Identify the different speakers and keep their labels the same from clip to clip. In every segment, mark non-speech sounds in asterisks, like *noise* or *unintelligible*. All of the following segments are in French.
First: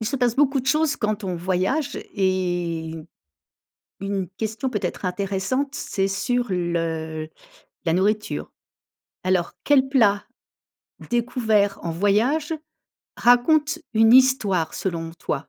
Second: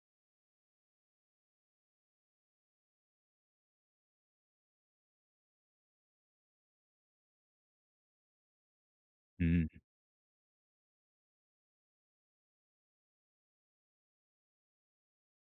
Speaker 1: Il se passe beaucoup de choses quand on voyage et 1 question peut-être intéressante, c'est sur le la nourriture.
Speaker 2: Mmh
Speaker 1: Alors,
Speaker 2: mh.
Speaker 1: quel plat découvert en voyage raconte une histoire selon toi?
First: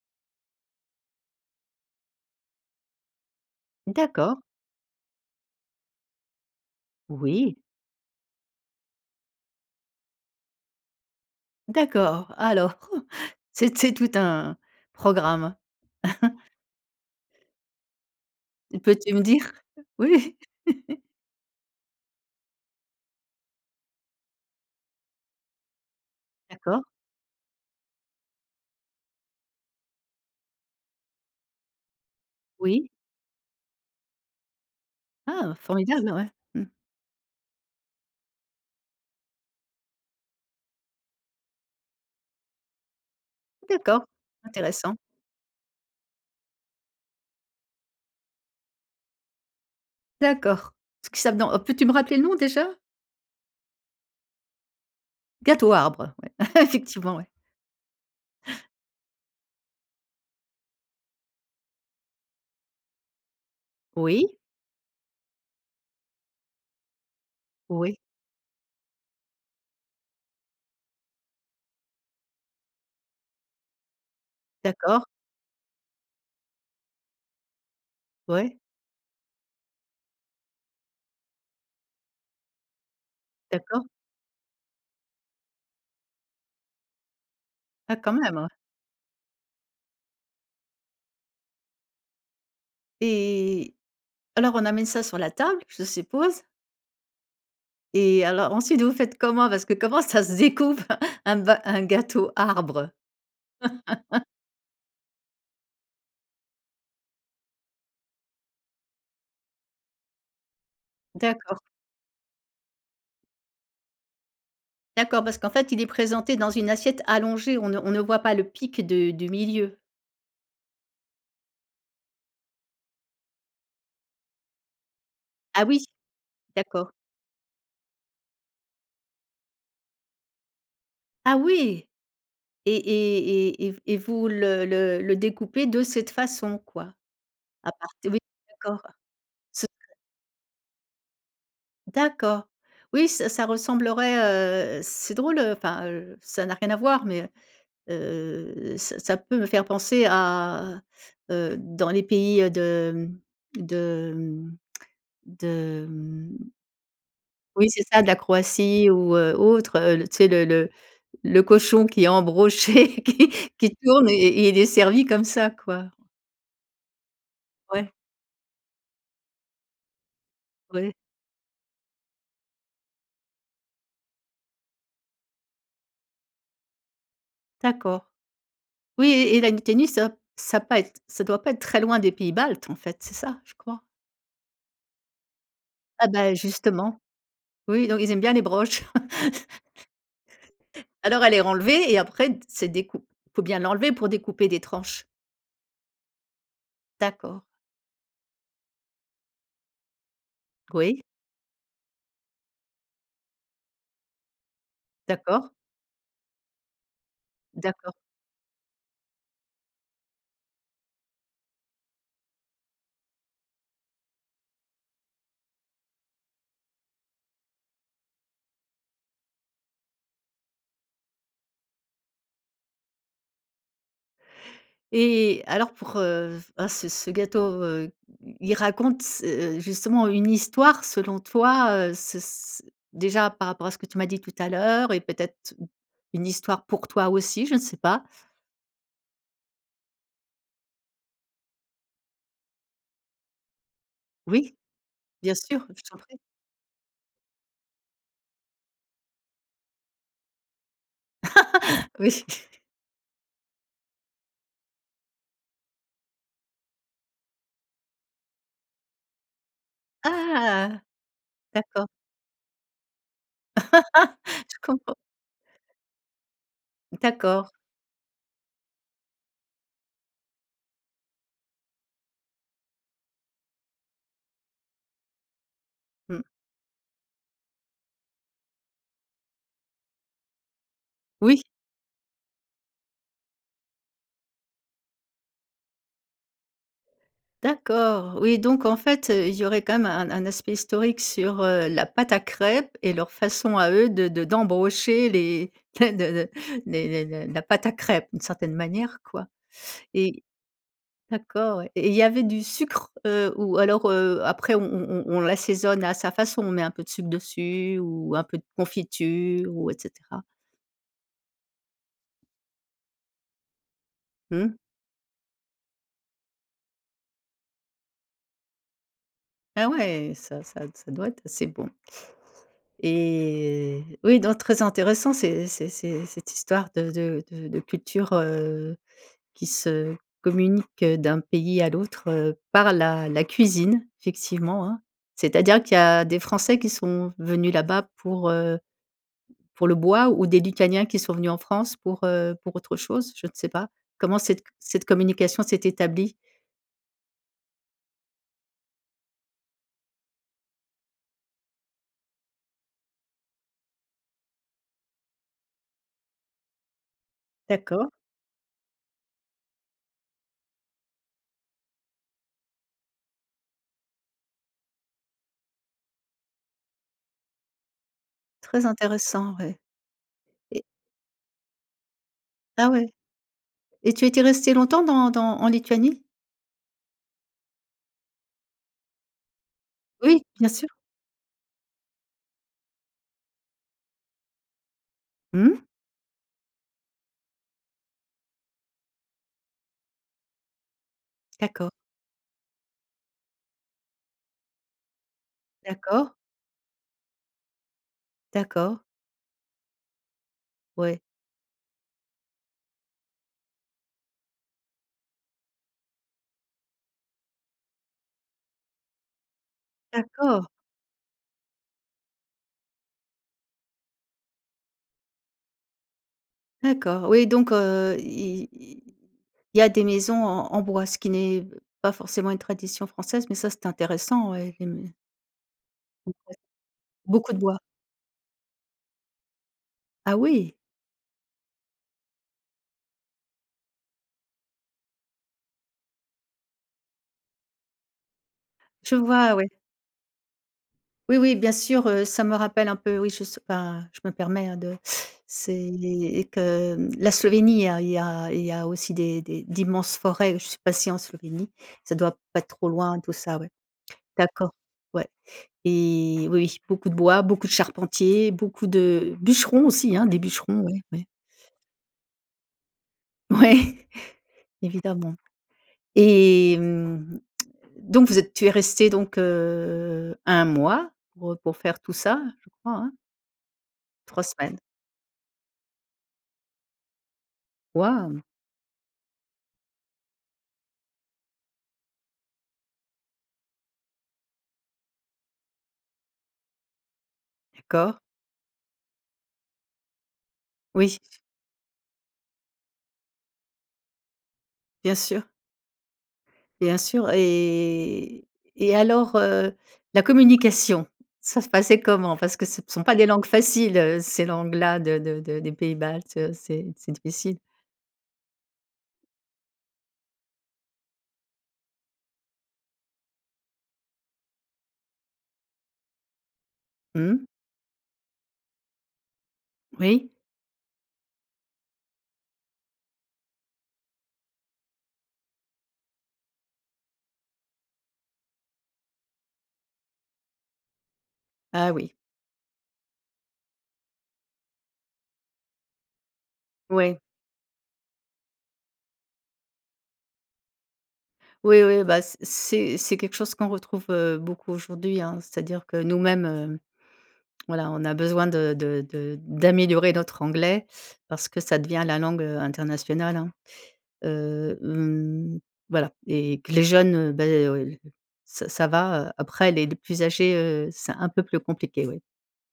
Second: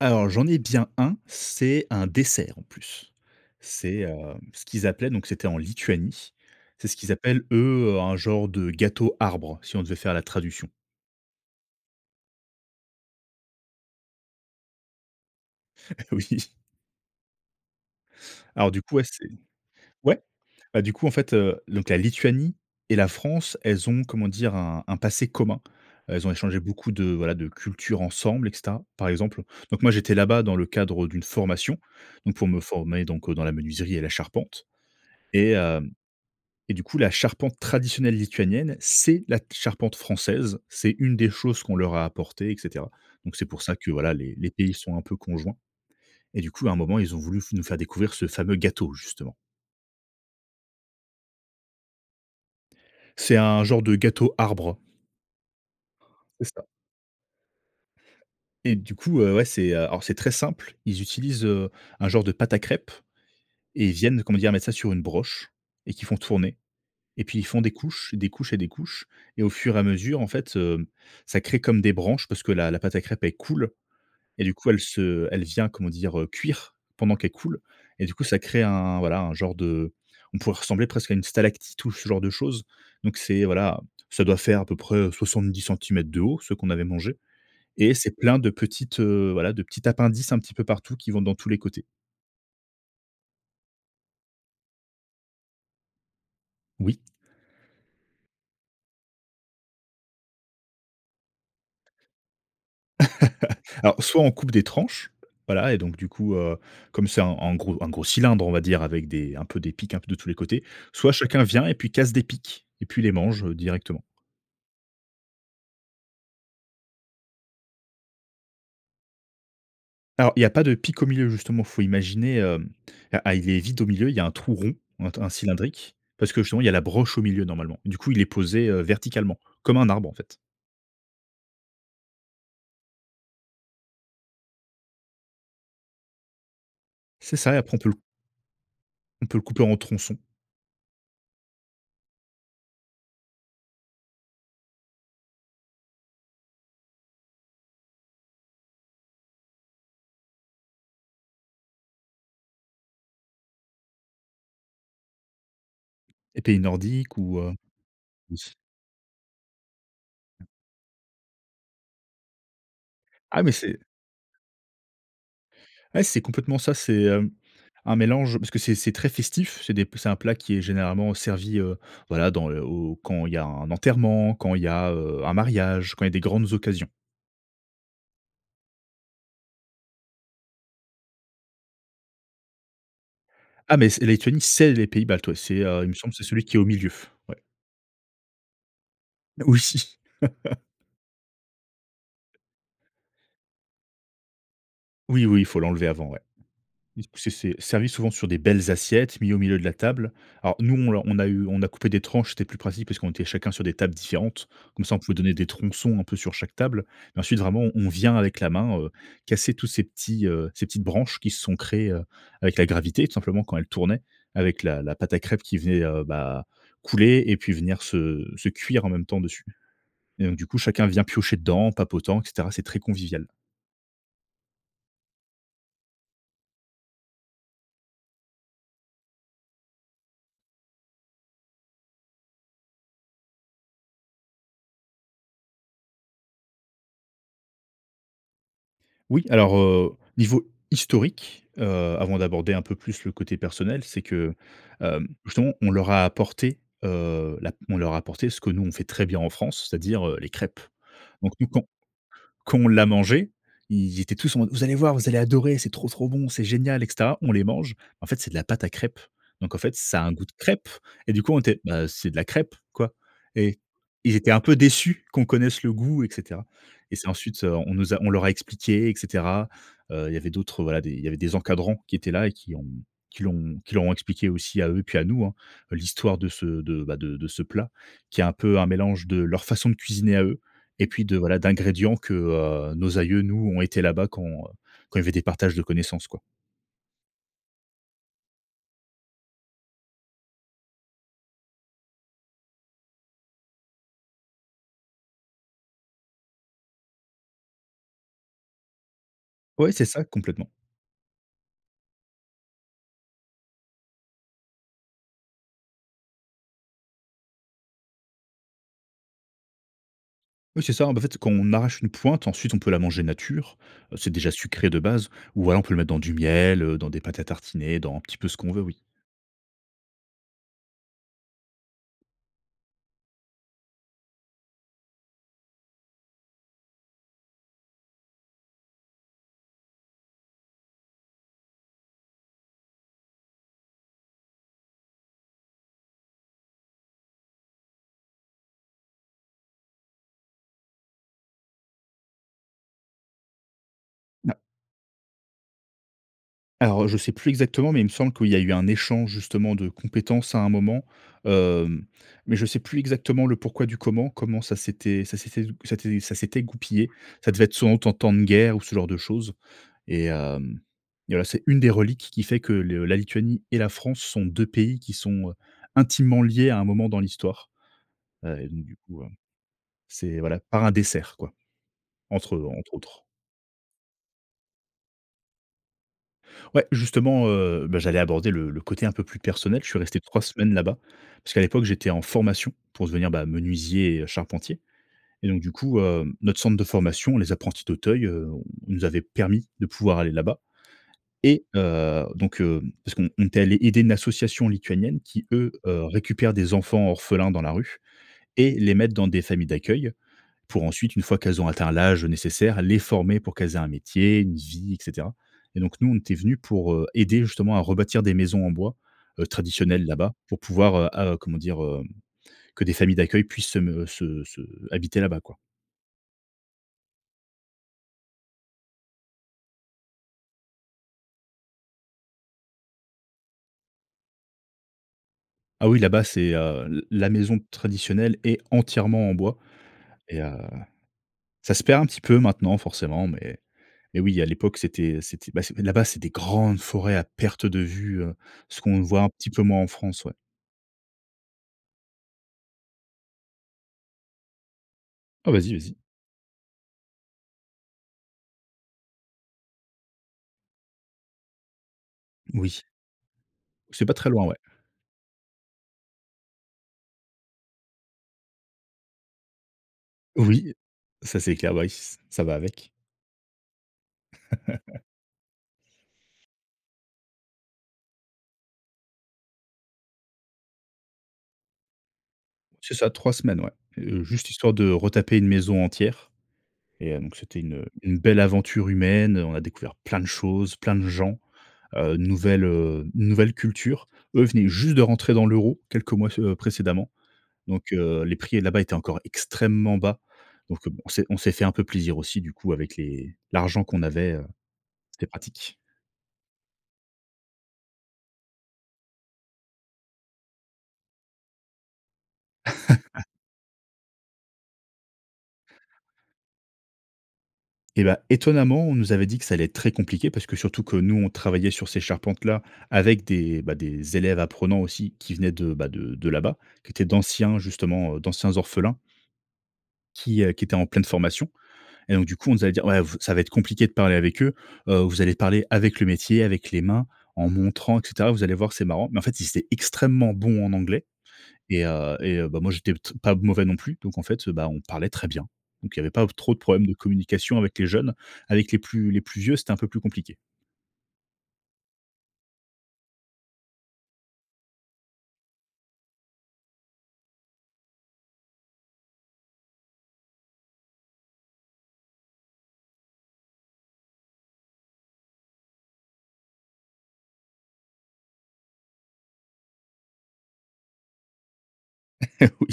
Speaker 2: Alors, j'en ai bien un. C'est un dessert, en plus. C'est, hem,
Speaker 1: D'accord.
Speaker 2: ce qu'ils appelaient donc c'était en Lituanie. C'est ce qu'ils appellent,
Speaker 1: Oui.
Speaker 2: eux, un genre de gâteau arbre si on devait faire la traduction.
Speaker 1: D'accord, alors *chuckles* c'est c'est tout un programme. *chuckles*
Speaker 2: Oui. Alors, du coup, ouais,
Speaker 1: Peux-tu me
Speaker 2: c'est
Speaker 1: dire?
Speaker 2: ouais,
Speaker 1: Oui?
Speaker 2: heu, du
Speaker 1: *laughs*
Speaker 2: coup, en fait, heu, donc la Lituanie et la France, elles ont comment dire? Un un passé commun. Elles ont échangé
Speaker 1: D'accord.
Speaker 2: beaucoup de, voilà, de culture ensemble et cetera, par exemple donc moi, j'étais là-bas dans le cadre d'une formation, donc pour me
Speaker 1: Oui.
Speaker 2: former donc dans la menuiserie et la charpente et
Speaker 1: Ah
Speaker 2: hem
Speaker 1: formidable! Ouais. Mmh.
Speaker 2: et du coup, la charpente traditionnelle lituanienne, c'est la charpente française. C'est une des choses qu'on leur a apporté, et cetera. Donc, c'est pour ça que
Speaker 1: D'accord,
Speaker 2: voilà, les les pays
Speaker 1: intéressant.
Speaker 2: sont un peu conjoints. Et du coup, à un moment, ils ont voulu f nous faire découvrir ce fameux gâteau justement.
Speaker 1: D'accord. Ce que ça dans peux-tu me rappeler le nom déjà?
Speaker 2: C'est un genre de gâteau arbre.
Speaker 1: Gâteau arbre, ouais,
Speaker 2: C'est ça.
Speaker 1: *chuckles* effectivement ouais.
Speaker 2: Et du coup, heu, ouais, c'est, heu, alors c'est très simple. Ils utilisent, heu, un genre de pâte à crêpes et ils viennent
Speaker 1: Oui.
Speaker 2: comment dire mettre ça sur une broche et qu'ils font tourner et puis ils font des
Speaker 1: Oui.
Speaker 2: couches, des couches et des couches et au fur et à mesure, en fait, heu, ça crée comme des branches parce que la la pâte à crêpe elle coule et du coup, elle
Speaker 1: D'accord.
Speaker 2: se elle vient, comment dire, heu, cuire pendant qu'elle coule et du coup, ça
Speaker 1: Ouais.
Speaker 2: crée un voilà, un genre de on pourrait ressembler presque à une stalactite ou ce genre de chose. Donc c'est voilà,
Speaker 1: D'accord.
Speaker 2: ça doit faire à peu près 70 cm de haut, ce qu'on avait mangé et
Speaker 1: Ah quand
Speaker 2: c'est
Speaker 1: même,
Speaker 2: plein
Speaker 1: hein.
Speaker 2: de petites, heu, voilà, de petits appendices un petit peu partout qui vont dans tous les côtés.
Speaker 1: Et alors on amène ça sur la table, je suppose?
Speaker 2: Oui.
Speaker 1: Et alors, ensuite, vous faites comment? Parce que comment ça se decoupe un bas un gâteau arbre?
Speaker 2: *laughs* Alors soit
Speaker 1: *laughs*
Speaker 2: on coupe des tranches, voilà et donc du coup, heu, comme c'est un un gros un gros cylindre, on va dire avec des un peu des piques un peu de tous les côtés, soit chacun
Speaker 1: D'accord.
Speaker 2: vient et puis casse des piques et puis les mange, heu, directement.
Speaker 1: D'accord, parce qu'en fait, il est présenté dans une assiette allongée. On ne on ne voit pas le pic de du milieu.
Speaker 2: Alors, il y a pas de pic au milieu justement, faut imaginer, hem, ah il est vide au milieu, il y a un trou rond, ou un t un
Speaker 1: Ah oui,
Speaker 2: cylindrique, parce que justement, il y a la
Speaker 1: d'accord.
Speaker 2: broche au milieu normalement. Du coup, il est posé, heu, verticalement, comme un arbre, en fait.
Speaker 1: Ah oui! Et et et et v et vous le le le découpez de cette façon, quoi.
Speaker 2: C'est ça et
Speaker 1: A
Speaker 2: après on peut le
Speaker 1: parti oui, d'accord.
Speaker 2: on peut le couper
Speaker 1: Ce
Speaker 2: en
Speaker 1: *unintelligible*
Speaker 2: tronçons.
Speaker 1: D'accord. Oui ça ça ressemblerait, heu, c'est drôle enfin, heu, ça n'a rien à voir mais heu, ça ça peut me faire penser à, heu, dans les pays de, hem, de, mmh, de hem
Speaker 2: Les pays nordiques ou heu
Speaker 1: Oui, c'est ça de la
Speaker 2: *unintelligible*
Speaker 1: Croatie ou heu, autre, heu, tu sais le le le cochon qui est embroché, qui
Speaker 2: Ah mais
Speaker 1: qui
Speaker 2: c'est
Speaker 1: tourne et il est servi comme ça, quoi.
Speaker 2: Ouais, c'est complètement ça, c'est, hem,
Speaker 1: Ouais.
Speaker 2: un mélange parce que c'est c'est très festif. C'est des p c'est un plat qui est
Speaker 1: Ouais.
Speaker 2: généralement servi, heu, voilà dans, heu, quand il y a un enterrement, quand il y a, heu, un mariage, quand il y a des grandes occasions.
Speaker 1: D'accord. Oui et et la Lettonie, ça ça pas être ça doit pas être très loin des pays baltes, en fait, c'est ça, je
Speaker 2: Ah
Speaker 1: crois?
Speaker 2: mais c'est Lettonie, c'est les pays baltes, ouais, c'est, heu, il me
Speaker 1: Ah
Speaker 2: semble que c'est
Speaker 1: ben,
Speaker 2: celui qui est au milieu,
Speaker 1: justement,
Speaker 2: ouais.
Speaker 1: oui, donc ils aiment bien les broches.
Speaker 2: Oui. *laughs*
Speaker 1: *laughs* Alors, elle est renlevée et après t c'est décou faut bien l'enlever pour découper des tranches?
Speaker 2: Oui, oui, il faut l'enlever avant, ouais, du coup, c'est
Speaker 1: D'accord.
Speaker 2: c'est servi souvent sur des belles assiettes mis au milieu de la table alors, nous, on
Speaker 1: Oui.
Speaker 2: l'a on a eu on a coupé des tranches, c'était plus pratique parce qu'on était chacun sur des tables différentes comme ça, on pouvait donner des
Speaker 1: D'accord.
Speaker 2: tronçons un peu sur chaque table mais ensuite vraiment, on on
Speaker 1: D'accord.
Speaker 2: vient avec la main, heu, casser tous ces petits, heu, ces petites branches qui se sont créées, heu, avec la gravité, tout simplement quand elles tournaient avec la la pâte à crêpe qui venait, heu, bah, couler et puis venir se se cuire en même temps dessus et donc du coup, chacun vient piocher dedans en papotant et cetera, c'est très convivial.
Speaker 1: Et alors pour, heu, ah ce ce gâteau, heu, i il raconte s heu, justement une histoire selon toi, heu, ce s déjà, par rapport à ce que tu m'as dit tout à l'heure et peut-être t une histoire pour toi aussi, je ne sais pas.
Speaker 2: Oui, alors, heu, niveau historique, heu, avant d'aborder un peu plus le côté personnel, c'est que,
Speaker 1: Oui.
Speaker 2: hem,
Speaker 1: Bien
Speaker 2: justement
Speaker 1: sûr,
Speaker 2: on
Speaker 1: je
Speaker 2: leur
Speaker 1: t'en
Speaker 2: a
Speaker 1: prie!
Speaker 2: apporté, heu, la on leur a apporté ce que nous, on fait très bien en France, c'est-à-dire, heu, les crêpes. Donc nous quand
Speaker 1: *laughs* Oui.
Speaker 2: quand on l'a mangé, ils étaient tous en mode: «Vous allez voir, vous allez adorer, c'est trop trop bon, c'est génial, et cetera». On les mange en fait, c'est de la pâte à crêpes. Donc en fait, ça a un goût de crêpe
Speaker 1: Ah!
Speaker 2: et du coup, on était: «Ben
Speaker 1: D'accord.
Speaker 2: c'est de la crêpe, quoi». Et ils
Speaker 1: *laughs*
Speaker 2: étaient un peu
Speaker 1: Je comprends
Speaker 2: déçus qu'on connaisse le goût et cetera et c'est ensuite,
Speaker 1: D'accord.
Speaker 2: heu, on nous a on leur a expliqué et cetera. Heu, il y avait d'autres voilà, il y avait des encadrants qui étaient là et qui ont qui l'ont qui leur ont expliqué aussi à eux et puis à nous, hein, l'histoire
Speaker 1: Mmh.
Speaker 2: de ce de bah de de ce plat qui est un peu un mélange de leur façon de cuisiner à eux et puis de, voilà,
Speaker 1: Oui!
Speaker 2: d'ingrédients que, heu, nos aïeux nous ont été là-bas quand, heu, quand il y avait des partages de connaissances, quoi.
Speaker 1: D'accord, oui donc en fait, heu, il y aurait quand même un un aspect historique sur, heu, la pâte à crêpes et leur façon à eux de de d'embrocher les *unintelligible* de les les la la pâte à crêpes d'une certaine manière, quoi
Speaker 2: Ouais, c'est ça,
Speaker 1: et
Speaker 2: complètement.
Speaker 1: d'accord, ouais et il y avait du sucre, heu, ou alors, heu, après on on on on l'assaisonne à sa façon, on met un peu de sucre dessus ou un peu de confiture ou et cetera?
Speaker 2: Oui c'est ça, ben en fait quand on arrache une pointe, ensuite on peut la manger nature, heu, c'est déjà
Speaker 1: Mmh.
Speaker 2: sucré de base. Ou voilà, on peut le mettre dans du miel, heu, dans des pâtes à tartiner, dans un petit peu ce qu'on veut, oui.
Speaker 1: Ah ouais! Ça ça ça doit être assez bon et oui donc très intéressant, c'est c'est c'est cette histoire de de de de culture, heu, qui se communique d'un pays à l'autre, heu, par la la cuisine, effectivement, hein. C'est-à-dire qu'il y a des Français qui sont venus là-bas pour, heu, pour le bois ou des Lituaniens qui sont venus en France pour, heu, pour autre chose? Je ne sais pas. Comment
Speaker 2: Na
Speaker 1: cette cette communication s'est établie?
Speaker 2: Alors heu, je sais plus exactement, mais il me semble qu'il y a eu un échange justement de compétences à un moment, hem, mais je sais plus exactement le pourquoi du comment. Comment ça s'était, ça s'était ça s'était *unintelligible* c'était ça s'était goupillé. Ça devait être soit en
Speaker 1: D'accord.
Speaker 2: tant tant de guerre ou ce genre de chose, et hem et voilà. C'est une des reliques qui fait que le la Lituanie et la France sont 2 pays qui sont, heu, intimement liés à un moment dans l'histoire, et donc
Speaker 1: Très
Speaker 2: du coup heu,
Speaker 1: intéressant, ouais.
Speaker 2: c'est voilà,
Speaker 1: Et
Speaker 2: par un dessert quoi, entre eux.
Speaker 1: Ah
Speaker 2: Entre
Speaker 1: ouais!
Speaker 2: autres.
Speaker 1: Et tu étais resté longtemps, dans dans en Lituanie?
Speaker 2: Ouais, justement, heu, bah j'allais aborder le le côté un peu plus personnel. Je suis resté 3
Speaker 1: Oui, bien
Speaker 2: semaines
Speaker 1: sûr!
Speaker 2: là-bas, parce qu'à l'époque j'étais en formation, pour devenir bah, menuisier et heu, charpentier, et donc du
Speaker 1: Mmh?
Speaker 2: coup hem, notre centre de formation, Les Apprentis d'Auteuil, heu, nous avait permis de pouvoir aller là-bas, et
Speaker 1: D'accord.
Speaker 2: heu donc hem parce qu'on on était allé aider une association lituanienne, qui eux, heu,
Speaker 1: D'accord.
Speaker 2: récupèrent des enfants orphelins dans la rue, et les
Speaker 1: D'accord.
Speaker 2: mettent dans des familles d'accueil. Pour ensuite,
Speaker 1: Ouais.
Speaker 2: une fois qu'elles ont atteint l'âge nécessaire, les former pour qu'elles aient un métier, une vie, et cetera, et donc nous on était venus pour, heu, aider justement à rebâtir des maisons en bois, heu, traditionnelles là-bas. Pour
Speaker 1: D'accord!
Speaker 2: pouvoir heu ah heu, comment dire? Heu, que des familles d'accueil puissent se me se se habiter là-bas, quoi.
Speaker 1: D'accord, oui donc, heu, i i il y a des maisons en en bois, ce qui n'est pas forcément une tradition française, mais ça c'est intéressant oui et mais
Speaker 2: Ah oui, là-bas,
Speaker 1: Ouais,
Speaker 2: c'est, heu, l la
Speaker 1: beaucoup de
Speaker 2: maison
Speaker 1: bois.
Speaker 2: traditionnelle est entièrement en bois
Speaker 1: Ah
Speaker 2: et heu,
Speaker 1: oui!
Speaker 2: ça se perd un petit peu maintenant forcément, mais mais oui, à l'époque, c'était c'était ben c'est là-bas, c'est des grandes forêts à perte de vue, heu, ce qu'on
Speaker 1: Je
Speaker 2: voit un petit
Speaker 1: vois,
Speaker 2: peu
Speaker 1: ouais.
Speaker 2: moins en France, ouais.
Speaker 1: Oui, oui, bien sûr, heu, ça me rappelle un peu oui, je sais ben je me permets, hein, de
Speaker 2: Ah vas-y
Speaker 1: c'est
Speaker 2: vas-y.
Speaker 1: les et que, mmh la Slovénie, il y a il y a il y a aussi des des d'immenses forêts, je suis passée en Slovénie. Ça doit pas être
Speaker 2: Moui.
Speaker 1: trop loin, tout ça, ouais.
Speaker 2: C'est pas très loin, ouais.
Speaker 1: D'accord, ouais et oui, beaucoup de bois, beaucoup de charpentiers, beaucoup de bûcherons aussi hein, des
Speaker 2: Oui,
Speaker 1: bûcherons, ouais, ouais.
Speaker 2: ça c'est clair, bah oui ç ça va avec
Speaker 1: Ouais!
Speaker 2: *chuckles*
Speaker 1: Evidemment et mmh, *smacks lips* donc vous êtes tu es resté donc heu, 1 mois pour, heu, pour faire tout ça, je crois
Speaker 2: C'est ça
Speaker 1: hein?
Speaker 2: 3 semaines ouais. Heu,
Speaker 1: 3
Speaker 2: juste histoire
Speaker 1: semaines.
Speaker 2: de retaper une maison entière et heu, donc c'était une une
Speaker 1: Waouh.
Speaker 2: belle aventure humaine. On a découvert plein de choses, plein de gens, heu, nouvelle, heu, nouvelle culture. Eux venaient juste de rentrer dans l'euro, quelques mois ce heu, précédemment. Donc
Speaker 1: D'accord.
Speaker 2: heu, les prix là-bas étaient encore extrêmement bas. Donc heu, b on
Speaker 1: Oui
Speaker 2: s'est on
Speaker 1: s
Speaker 2: s'est fait un peu plaisir aussi, du coup avec les l'argent qu'on avait, heu,
Speaker 1: Bien
Speaker 2: c'était
Speaker 1: sûr.
Speaker 2: pratique.
Speaker 1: Bien sûr et et et alors, heu, la communication, ça se passait comment? Parce que ce ne sont pas
Speaker 2: *chuckles*
Speaker 1: des langues faciles, heu, ces langues-là de de de des pays baltes, heu, c'est c'est difficile.
Speaker 2: Et bah, étonnamment, on nous avait dit que ça allait être très compliqué parce que surtout que nous, on travaillait sur ces charpentes-là avec des bah, des élèves apprenants aussi qui venaient de bah, de de là-bas, qui étaient
Speaker 1: Mmh.
Speaker 2: d'anciens justement, heu, d'anciens orphelins
Speaker 1: Oui.
Speaker 2: qui, heu, qui étaient en pleine formation et donc du coup, on nous a dit: «Ouais, vous ça va être compliqué de parler avec eux. Heu, vous allez parler avec le métier, avec les mains, en montrant et cetera, vous allez voir que c'est marrant». Mais en fait, ils étaient extrêmement bons en anglais et
Speaker 1: Ah oui.
Speaker 2: heu et heu, ben moi, j'étais p t pas mauvais non plus. Donc en fait, bah, on parlait très bien. Donc il y avait pas trop de problème de
Speaker 1: Ouais.
Speaker 2: communication avec les jeunes. Avec les plus les plus vieux, c'était un peu plus compliqué.
Speaker 1: Oui, oui, bah c c'est c'est quelque chose qu'on retrouve, heu, beaucoup aujourd'hui, hein. C'est-à-dire que nous-mêmes, heu, voilà, on a besoin de de de d'améliorer notre anglais parce que ça devient la langue, heu, internationale, hein, heu, mmh, voilà et que les jeunes, heu, bah, oui l ça ça va, heu, après les les plus âgés, heu, c'est un peu plus compliqué, oui.
Speaker 2: *chuckles* Oui.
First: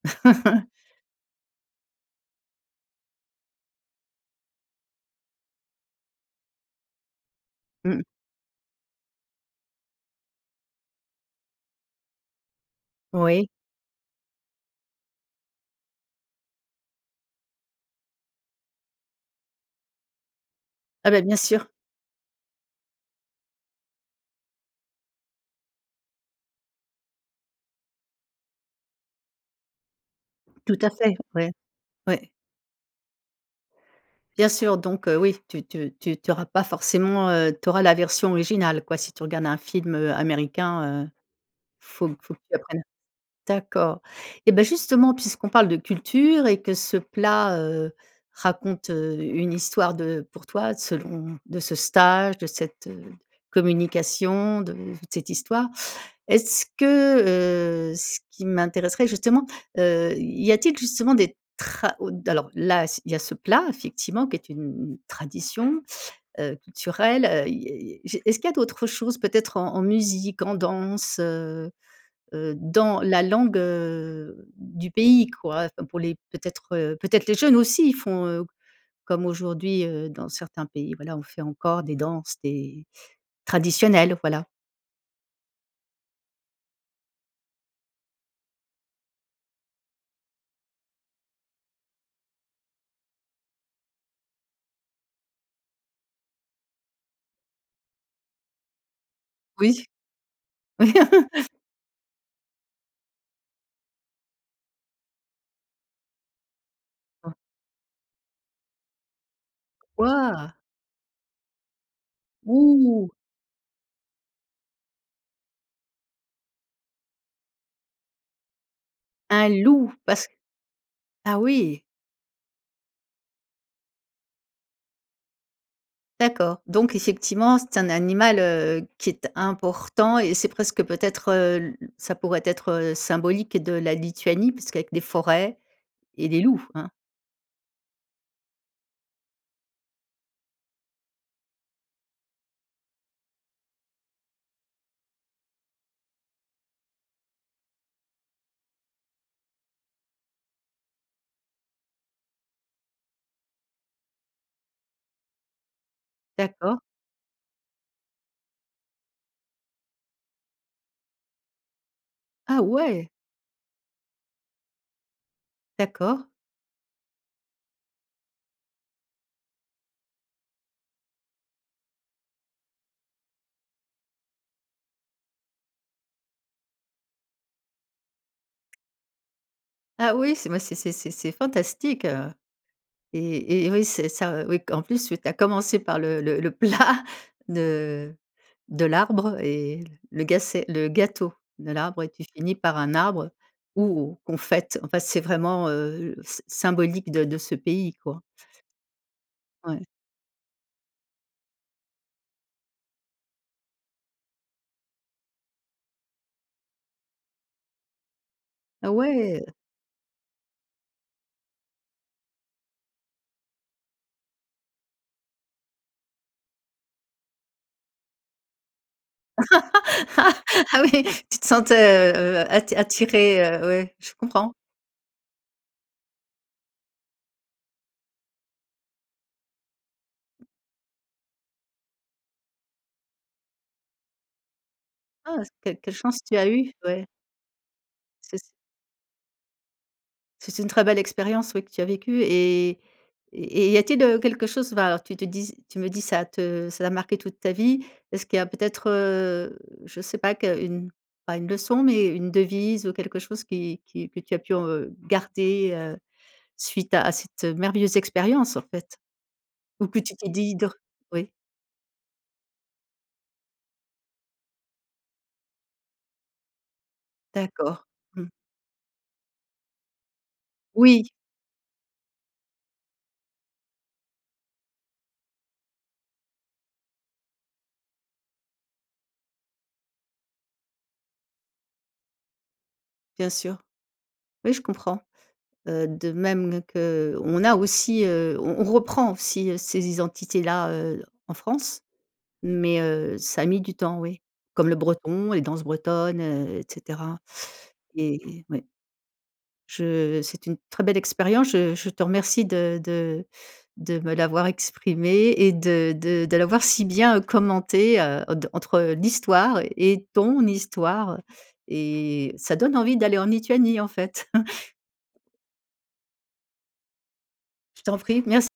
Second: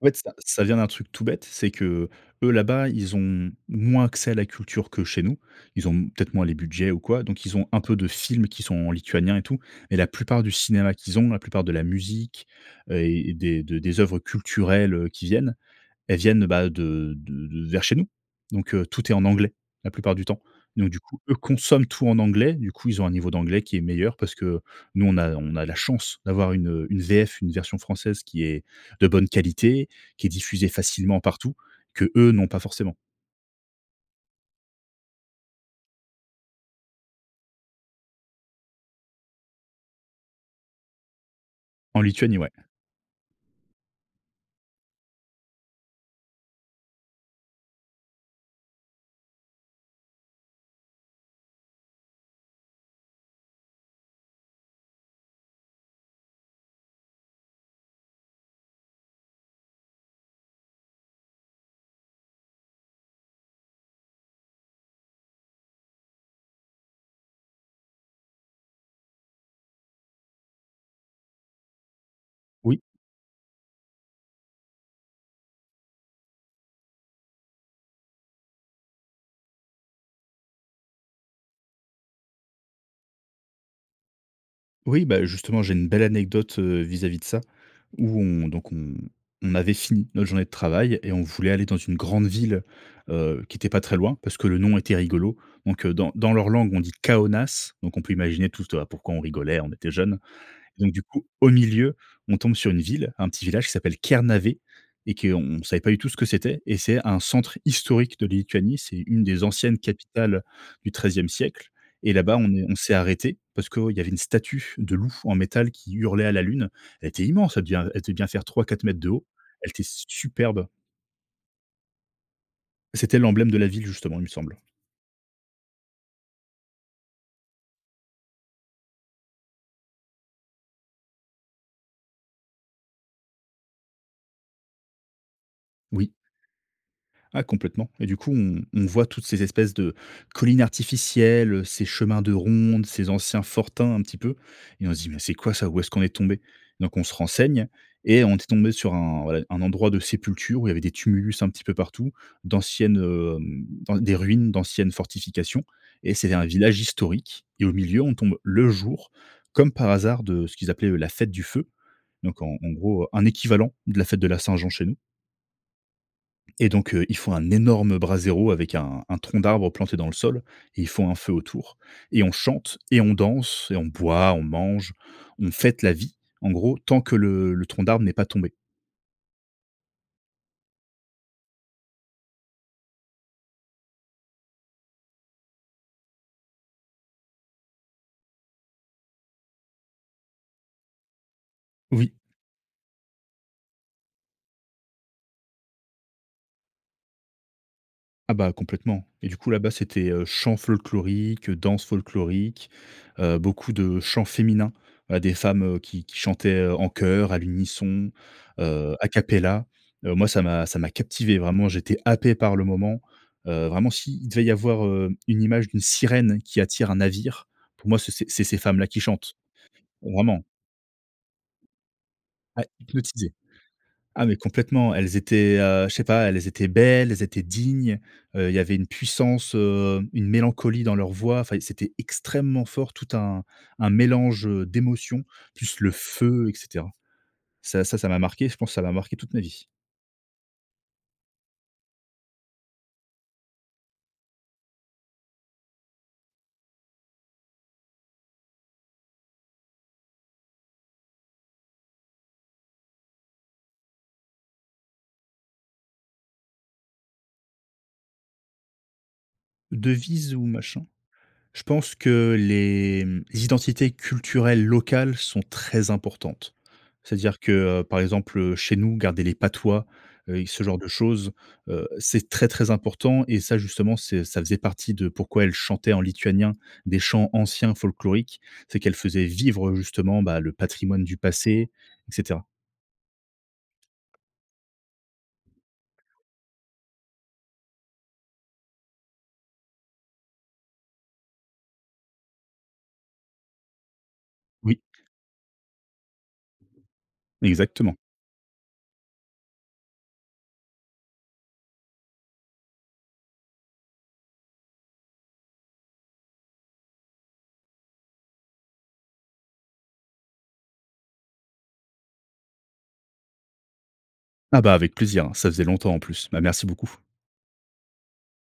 Speaker 2: En fait, ça ça
Speaker 1: *chuckles*
Speaker 2: vient d'un truc tout bête, c'est qu'eux là-bas, ils ont moins accès à la culture que chez nous. Ils ont, mmh, peut-être moins les budgets ou quoi, donc ils ont un peu
Speaker 1: Mmh.
Speaker 2: de films qui sont en lituanien et tout, mais la plupart du cinéma qu'ils ont, la plupart de la musique, heu, et
Speaker 1: Oui.
Speaker 2: des de des œuvres culturelles, heu, qui viennent, elles viennent, heu, bah, de de de vers chez nous, donc heu, tout est en anglais. La plupart du temps, donc du
Speaker 1: Ah,
Speaker 2: coup,
Speaker 1: bah,
Speaker 2: eux,
Speaker 1: bien sûr.
Speaker 2: consomment tout en anglais, du coup, ils ont un niveau d'anglais qui est meilleur. Parce que nous, on a on a la chance d'avoir une, heu, une VF, une version française qui est de bonne qualité, qui est diffusée
Speaker 1: Tout à fait,
Speaker 2: facilement
Speaker 1: ouais.
Speaker 2: partout qu'eux
Speaker 1: Ouais.
Speaker 2: n'ont pas forcément.
Speaker 1: Bien sûr, donc heu, oui, tu tu tu tu auras pas forcément, heu, tu auras la version originale, quoi. Si tu regardes un film, heu, américain, heu,
Speaker 2: En
Speaker 1: faut que faut
Speaker 2: Lituanie,
Speaker 1: que
Speaker 2: ouais.
Speaker 1: tu apprennes d'accord, et ben justement, puisqu'on parle de culture et que ce plat, heu, raconte, heu, une histoire de pour toi selon de ce stage, de cette communication, de toute cette histoire. Est-ce que, heu, ce qui m'intéresserait justement, heu, y a-t-il justement des tra ou d alors là s'il y a ce plat effectivement qui est une une tradition, heu, culturelle, heu, il y il y j'ai est-ce qu'il y a d'autres choses peut-être en en musique, en danse? Heu heu,
Speaker 2: Oui.
Speaker 1: dans la langue, heu, du pays, quoi. Enfin, pour les peut-être, heu, peut-être les jeunes aussi, ils font, heu, comme aujourd'hui, heu, dans certains pays, voilà, on fait encore des danses, des traditionnelles, voilà.
Speaker 2: Oui, bah, justement, j'ai une belle anecdote, heu, vis-à-vis de ça. Où on donc on on avait fini notre journée de travail et on voulait aller dans une grande ville, heu, qui était pas très loin parce que le nom était rigolo. Donc heu, dans dans leur langue, on dit: «Caonas», donc on peut imaginer toute pourquoi on rigolait, on
Speaker 1: Oui.
Speaker 2: était jeune. Donc
Speaker 1: Oui
Speaker 2: du coup, au
Speaker 1: *laughs*
Speaker 2: milieu, on tombe sur une ville, un petit village qui s'appelle Kernavė et qu'on savait pas du tout ce que c'était et c'est un
Speaker 1: Ah.
Speaker 2: centre historique de Lituanie. C'est 1 des anciennes capitales
Speaker 1: Waouh!
Speaker 2: du XIIe siècle. Et là-bas, on est on s'est
Speaker 1: Oh!
Speaker 2: arrêté parce qu'il y avait une statue de loup en métal qui hurlait à la lune. Elle était immense. Elle devient elle devait bien faire 3-4 m de haut.
Speaker 1: Un
Speaker 2: Elle était
Speaker 1: loup,
Speaker 2: s
Speaker 1: parce
Speaker 2: superbe.
Speaker 1: ah oui!
Speaker 2: C'était l'emblème de la ville, justement, il me semble.
Speaker 1: D'accord. Donc effectivement, c'est un animal, heu, qui est important et c'est presque peut-être, heu, l ça pourrait être symbolique de la Lituanie puisqu'avec des forêts
Speaker 2: Oui.
Speaker 1: et des loups, hein.
Speaker 2: Ah complètement. Et du coup, on on voit toutes ces espèces de collines artificielles, ces chemins de ronde, ces anciens fortins un petit peu. Et on se dit: «Mais c'est quoi ça, où est-ce qu'on est tombé?» Donc, on se renseigne et on était tombé sur un, voilà, un endroit de sépulture où il y avait des tumulus un petit peu partout, d'anciennes, hem, dans des ruines d'anciennes fortifications et c'était un
Speaker 1: D'accord.
Speaker 2: village historique. Et au milieu, on tombe le jour, comme par hasard, de ce qu'ils appelaient eux la fête du feu. Donc en
Speaker 1: Ah
Speaker 2: en gros, heu,
Speaker 1: ouais!
Speaker 2: un équivalent de la fête de la Saint-Jean chez nous.
Speaker 1: D'accord.
Speaker 2: Et donc heu, ils font un énorme braséro avec un un tronc d'arbre planté dans le sol et ils font un feu autour, et on chante et on danse et on boit, on mange, on fête la vie en gros, tant que le le tronc d'arbre n'est pas tombé.
Speaker 1: Ah oui, c'est moi, c'est c'est c'est c'est fantastique, heu, et et oui, c'est ça oui, q en plus, tu tu as commencé par le le le plat de de l'arbre et le ga c'est le gâteau de l'arbre et
Speaker 2: Oui.
Speaker 1: tu finis par un arbre où on fête, enfin, c'est vraiment, heu, s symbolique de de ce pays, quoi.
Speaker 2: Ah bah complètement, et du coup là-bas,
Speaker 1: Ouais.
Speaker 2: c'était, heu, chant folklorique, danse folklorique, heu, beaucoup de chants féminins, des femmes, heu, qui qui chantaient, heu, en chœur, à l'unisson,
Speaker 1: Ah
Speaker 2: heu, à
Speaker 1: ouais!
Speaker 2: capella. Heu, moi, ça m'a ça m'a captivé vraiment. J'étais happé par le moment. Heu, vraiment s'il devait y avoir, heu, une image d'une sirène qui attire un navire, pour moi, c'est ces c'est ces femmes là qui chantent,
Speaker 1: *laughs*
Speaker 2: vraiment.
Speaker 1: Ah oui, tu te sentais, heu heu,
Speaker 2: Ouais,
Speaker 1: atti
Speaker 2: hypnotisé.
Speaker 1: attiré, heu, ouais, je
Speaker 2: Ah, mais
Speaker 1: comprends.
Speaker 2: complètement, elles étaient, heu, je sais pas, elles étaient belles, elles étaient dignes. Heu, il y avait une puissance, heu, une mélancolie dans leur voix. Enfin, c'était extrêmement fort. Tout un un mélange, heu, d'émotions,
Speaker 1: Ah, s quelle
Speaker 2: plus le
Speaker 1: quelle chance tu as
Speaker 2: feu, et
Speaker 1: eu,
Speaker 2: cetera.
Speaker 1: ouais.
Speaker 2: Ça ça ça m'a
Speaker 1: C'est
Speaker 2: marqué,
Speaker 1: s
Speaker 2: je pense que ça m'a marqué toute ma vie.
Speaker 1: C'est une très belle expérience, oui, que tu as vécue et et et il y a-t-il, heu, quelque chose va tu te dis tu me dis ça te ça a marqué toute ta vie. Est-ce qu'il y a peut-être, heu, je sais pas qu'une pas une leçon, mais une devise ou quelque chose qui qui que tu as pu en, heu, garder, heu, suite à à cette, heu, merveilleuse expérience, en fait? Ou que tu t'es
Speaker 2: Devises ou
Speaker 1: di dr
Speaker 2: machin?
Speaker 1: oui.
Speaker 2: Je pense que les, mmh, les identités culturelles locales sont très importantes. C'est-à-dire que,
Speaker 1: D'accord.
Speaker 2: heu, par
Speaker 1: Mmh.
Speaker 2: exemple, heu, chez nous, garder les patois, heu, et ce genre de
Speaker 1: Oui.
Speaker 2: choses, heu, c'est très, très important et ça, justement, c'est ça faisait partie de pourquoi elle chantait en lituanien des chants anciens folkloriques. C'est qu'elle faisait vivre, heu, justement, bah, le patrimoine du passé, et cetera.
Speaker 1: Bien sûr. Oui, je comprends, heu, de même qu'on a aussi, heu, on on reprend aussi, heu, ces identités-là, heu, en France, mais heu, ça a mis du temps, oui. Comme le
Speaker 2: Oui.
Speaker 1: Breton, les danses bretonnes, heu, et cetera
Speaker 2: Exactement.
Speaker 1: et ouais. Je c'est une très belle expérience, je je te remercie de de de me l'avoir exprimée et de de de l'avoir si bien, heu, commentée, heu, en d entre l'histoire et ton histoire et ça donne envie d'aller en Lituanie, en fait.
Speaker 2: Ah bah
Speaker 1: *chuckles*
Speaker 2: avec plaisir, hein, ça faisait longtemps, en plus. Bah, merci beaucoup.
Speaker 1: Je t'en prie, merci.